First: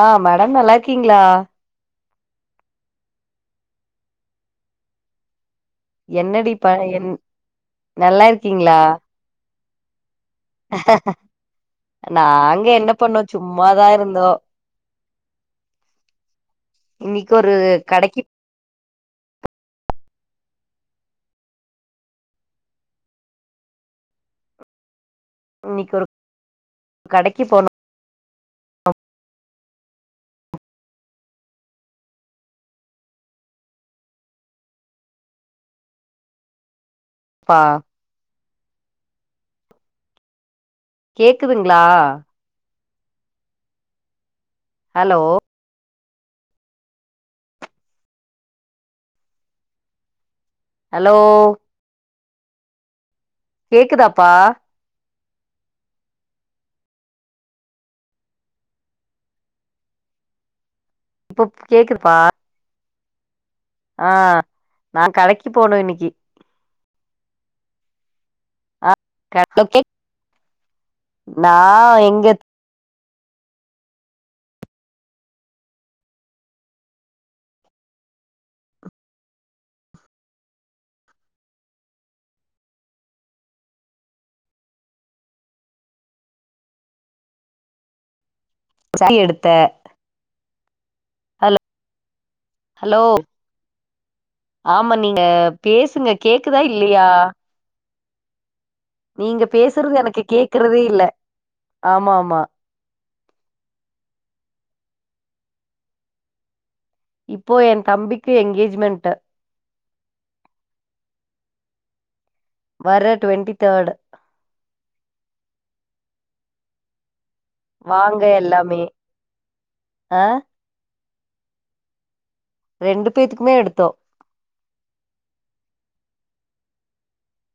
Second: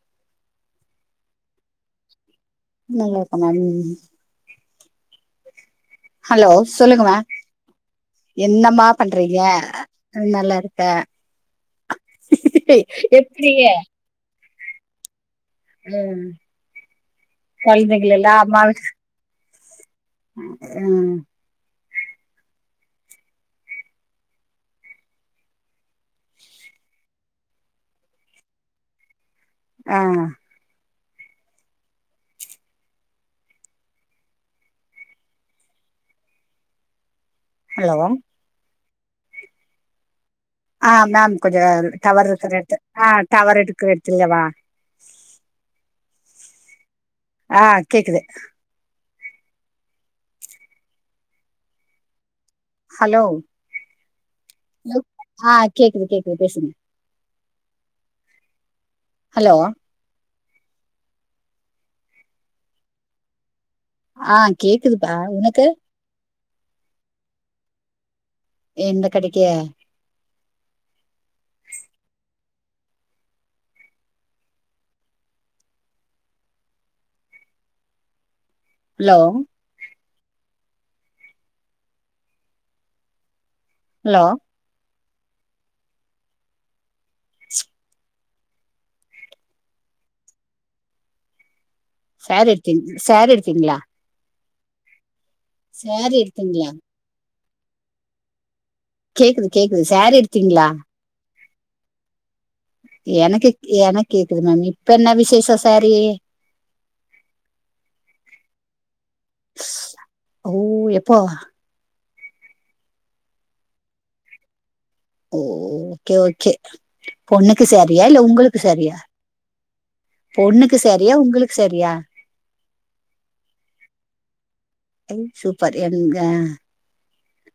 ஆ madam நல்லார்க்கீங்ளா நல்லார்க்க ma'am hello என்னடி ப என் சொல்லுங்கமா நல்லா இருக்கீங்களா என்னம்மா பண்றீங்க நல்லார் நாங்க என்ன பண்ணோ எப்டி சும்மாதாருந்தோ ம் இன்னைக்கு ஒரு கடைக்கு கொழ்ந்தைகலல்லா அம்மா விட் ம் இன்னிக் ஒரு கடைக்கு போனொ அ பா ஹலோ ஆ மேம் கொஞ்ச கேக்குதுங்களா டவர்ருக்குற எடத்துக் ஆ டவர்ருக்குற எட்த்துல வா ஹலோ ஆ கேக்குது ஹலோ ஹலோ கேக்குதாப்பா ஆ கேக்குது கேக்குது பேசுங்க ஹலோ ப்போப் கேக்குதுபா அ ஆ நா கேக்குதுப்பா கடக்கி உனக்கு போனு இன்னிக்கி எனக் கட்லோக்கே நா இங்கத் லோ ஹலோ ஸ் சட்டி எடுத்தே சேரி எடுத்தீங ஹலோ சேரி எடுத்தீங்களா ஆமா நீங்க பேசுங்க சேரி கேக்குதா எடுத்தீங்களா இல்லியா நீங்க கேக்குது கேக்குது பேசுறது சேரி எனக்கு எடுத்தீங்களா கேக்குறதே இல்ல ஆமா ஆமா எனக்கு எனக் கேக்குது மேம் இப்ப என்ன விசேஷ சேரீ இப்போ எ தம்பிக்கு எங்கேஜ்மெண்ட்டு ஓ எப்போ வர டுவெண்ட்டி தேர்ட் ஓக்கே ஓக்கே பொண்ணுக்கு சாரியா இல்ல வாங்க உங்களுக்கு எல்லாமே சாரியா ஆ பொண்ணுக்கு சாரியா உங்களுக்கு சாரியா ரெண்டு பேத்துக்குமே எடுத்தோ சூப்பர் எங்க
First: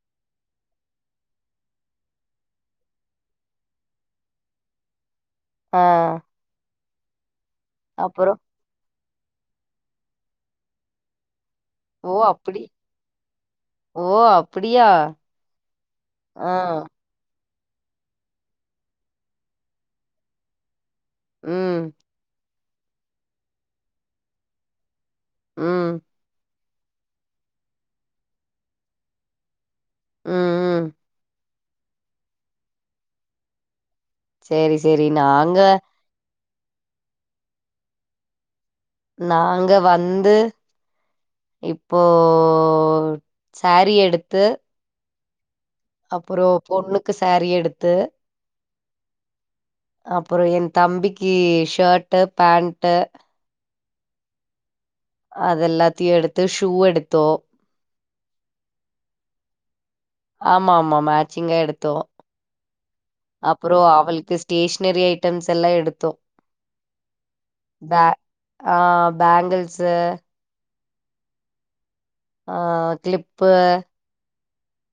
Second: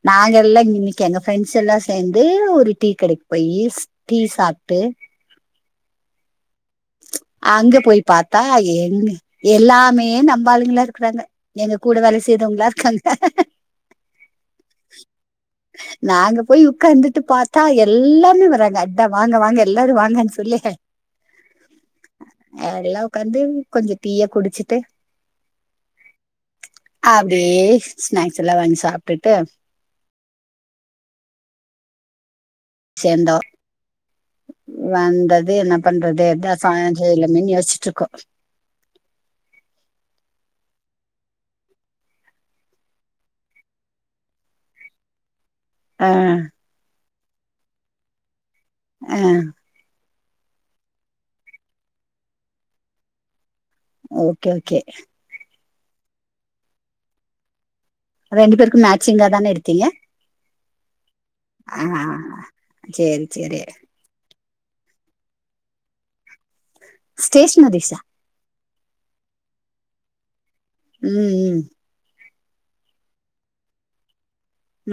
நாங்க எல்லா இன்னக்கி எங்க ஃபிரெண்ட்ஸ் எல்லாம் சேந்து ஒரு டீ கடக் போயி டீ சாப்ட்டு ஆ அங்க போய் அப்புறம் பாத்தா எங் எல்லாமே நம்பளுங்களா இருக்றாங்கா எங்க கூட ஓ வேல அப்படி செய்தவங்களா இருக்காங்க ஓ அப்படியா நாங்க ஆ போய் உக்காந்துட்டு பாத் த்தா எல்லாமே வராங்க அத்த வாங்க வாங்க எல்லாரு வாங்கன் சொல்லி ம் எல்லா உக்காந்து கொஞ்ச டீய குடுச்சிட்டு ம் அப்டியே ஸ்நாக்ஸ்ல்லா வாங் சாப்ட்டுட்டு ம் ம் சேந்தோ சரி சரி வந்தது நாங்க என்ன பண் றது அதா சாஞ்சேல்லமென் யோஸ்ச்சிட்டுருக்கோ நாங்க வந்து இப்போது சாரி எடுத்து ஆ அப்புறோ பொண்ணுக்கு சேரி எடுத்து ம் அப்புறோ எ தம்பிக்கு ஷர்ட்டு பேண்ட்டு ஓகே ஓகே அத எல்லாத்தீயு எடுத்து ஷூ எடுத்தோ ரெண்டு பேருக்கு மேட்சிங்கா தானே எடுத்தீங்க ஆமா ஆமா மேச்சிங்கா ஆ எடுத்தோ சேரி சேரி அப்புறோ அவள்க்கு ஃடேஷ்னரி ஐட்டம்ஸ் எல்லா எடுத்தோ ஸ்டேஷ்னரிஷா பே ஆ பேங்கள்சு ம் ம் ஆ கிளிப்பு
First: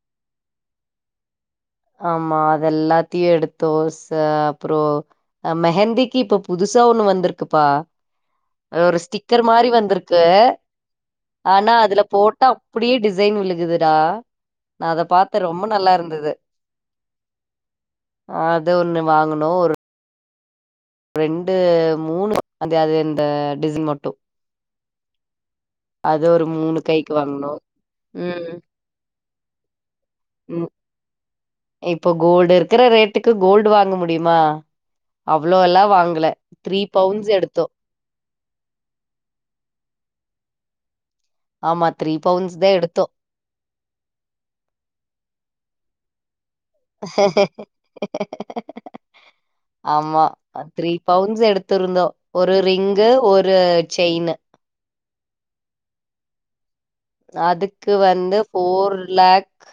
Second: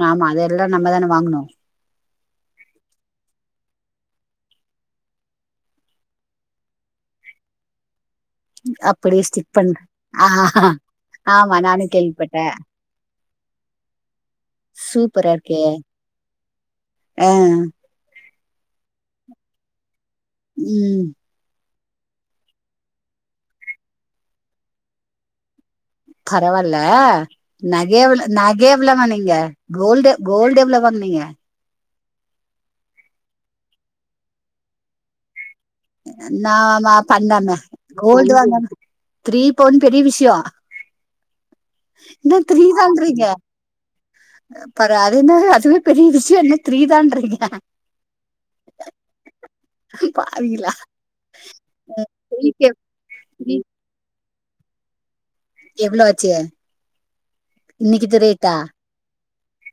ஆமா அதெல்லா நம்ம தானே வாங்குனு ஆமா அத எல்லாத்தையு எடுத்தோ ஸ அப்புறோ மெஹந்திக்கி இப்ப புதுசா ஒண்ணு வந்திருக்குப்பா ஒரு அப்டியே ஸ்டிக்கர் ஸ்டிக் மாரி பண் வந்திருக்கு ஆ ஆமா ஆனா நானு அதுல போட்ட கேள்விப்பட்டே அப்டியே டிசைன் விழுகுதுடா நா அத சூப்பரா பாத்தே இருக்கே ரொம்ப நல்லா இருந்தது ஆ அது ஒன்னு வாங்கனோ ஒரு ம் ரெண்டு மூணு அந்த அ அந்த டிசைன் மட்டூ ஒரு பரவால்ல மூணு கைக்கு வாங்குனோ நகை எவ்ளே ம் நகெய்ப் புள்ளதா நீங்க கோல்டு கோல்டு ம் எவ்ளோ வாங்குனீங்க இப்போ கோல்டு இருக்கிற ரேட்டுக்கு கோல்டு வாங்க முடியுமா அவ்ளோல்லா வாங்கல த்ரீ பவுன்ஸ் எடுத்தோ கோல்ட் வாங்கன் த்ரீ பவுன் பெரிய விஷயோ ஆமா த்ரீ என்ன பவுன்ஸ் த்ரீ தா எடுத்தோ தாங்றீங்க பெற அது என்ன அதுவே பெரிய விஷயோ என்ன த்ரீ தான்றீங்க ஆமா பாவிங்களா த்ரீ பவுண்ஸ் எடுத்துருந்தோ ஒரு த்ரீக்கு ரிங் கு த்ரீ ஒரு செயின்னு எவ்ளோ ஆச்சு அதுக்கு இன்னைக்குது வந்து ரேட்டா ஃபோர் லேக்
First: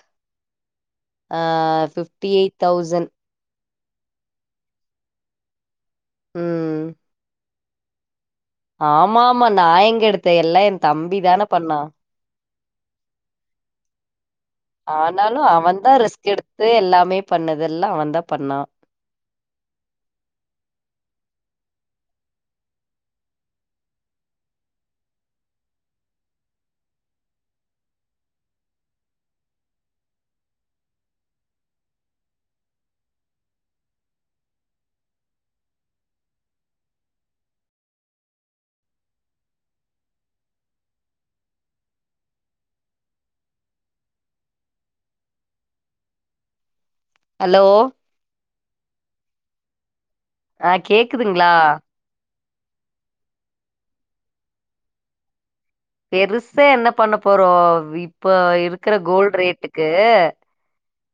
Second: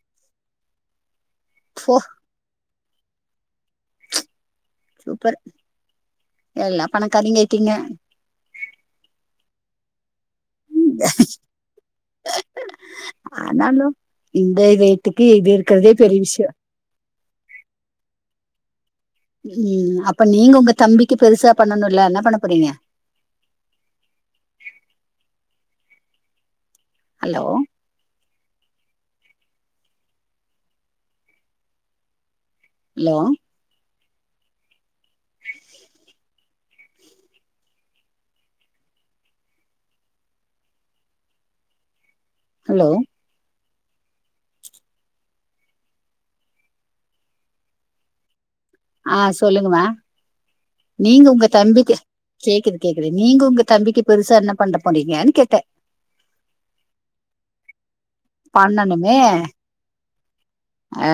ஆ போ ஃபிப்டி எய்ட் தௌஸன்ட் சூப்பர் ம் எல்லா பணக்காரிங்க ஆய்ட்டீங்க ஆமா ஆமா நா எங்க எடுத்தே எல்லா எ தம்பி தானே பண்ணா ஆனாலு இந்த ரேட்டுக்கு இது இருக்கறதே பெரிய விஷ்யோ து எல்லாமே பண்ணது எல்லா அவந்தா பண்ணா ம் அப்ப நீங்க உங்க தம்பிக்கு பெருசா பண்ணணுன்ல்ல என்ன பண்ண போறீங்க ஹலோ ஹலோ ஹலோ ஹலோ ஆ சொல்லுங்மா ஆ நீங்க உங்க கேக்குதுங்களா தம்பிக்கி கேக்குது கேக்குது நீங்க உங்க தம்பிக்கு பெருசா என்ன பண்ட போறீங்கன்னு கேட்டே பெருசா என்ன பண்ண போறோ இப்போ இருக்கிற கோல்டு ரேட்டுக்கு அ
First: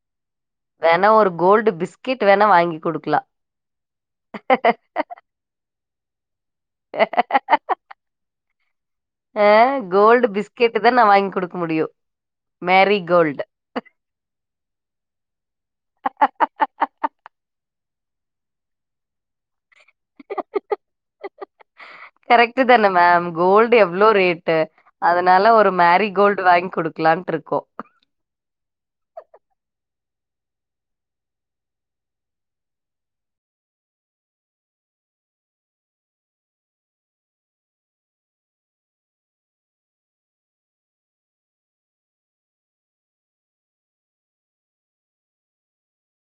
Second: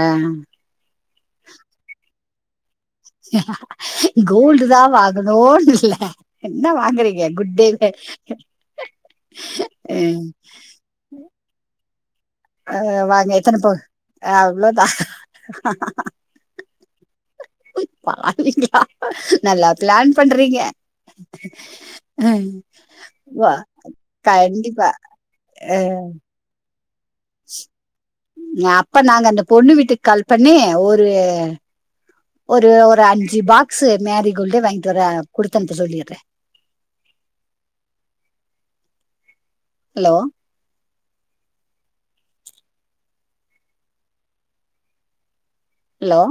வேணா ஒரு கோல்டு பிஸ்கெட் வேணா வாங்கி குடுக்கலாம். கோல்டு தா வாகனோண்டு இல்ல என்ன வாங்குறீங்க குட்டே இதென்ன வாங்கி் கொடுக்க முடியூ அ வாங்கி எத்தன பவுன் அவ்ளோதா பாவிங்லா நல்லா பிளான் பண்றீங்க ம், கரெக்ட்டு தானே மேம் வா, கோல்டு எவ்ளோ ரேட்டு் கண்டிப்பா அதனால ஒரு ஆ, மேரி கோல்டு வாங்கிக் கொடுக்கலான்ட்ருக்கோ அப்ப நாங்க அந்த பொண்ணு வீட்டுக்கு கால் பண்ணி ஒரு ஒரு ஒரு அஞ்சு பாக்ஸு மேரி கோல்டே வாங்கிட்டு வர குடுத்தனுப்ப சொல்லிட்றே ஹலோ ஹலோ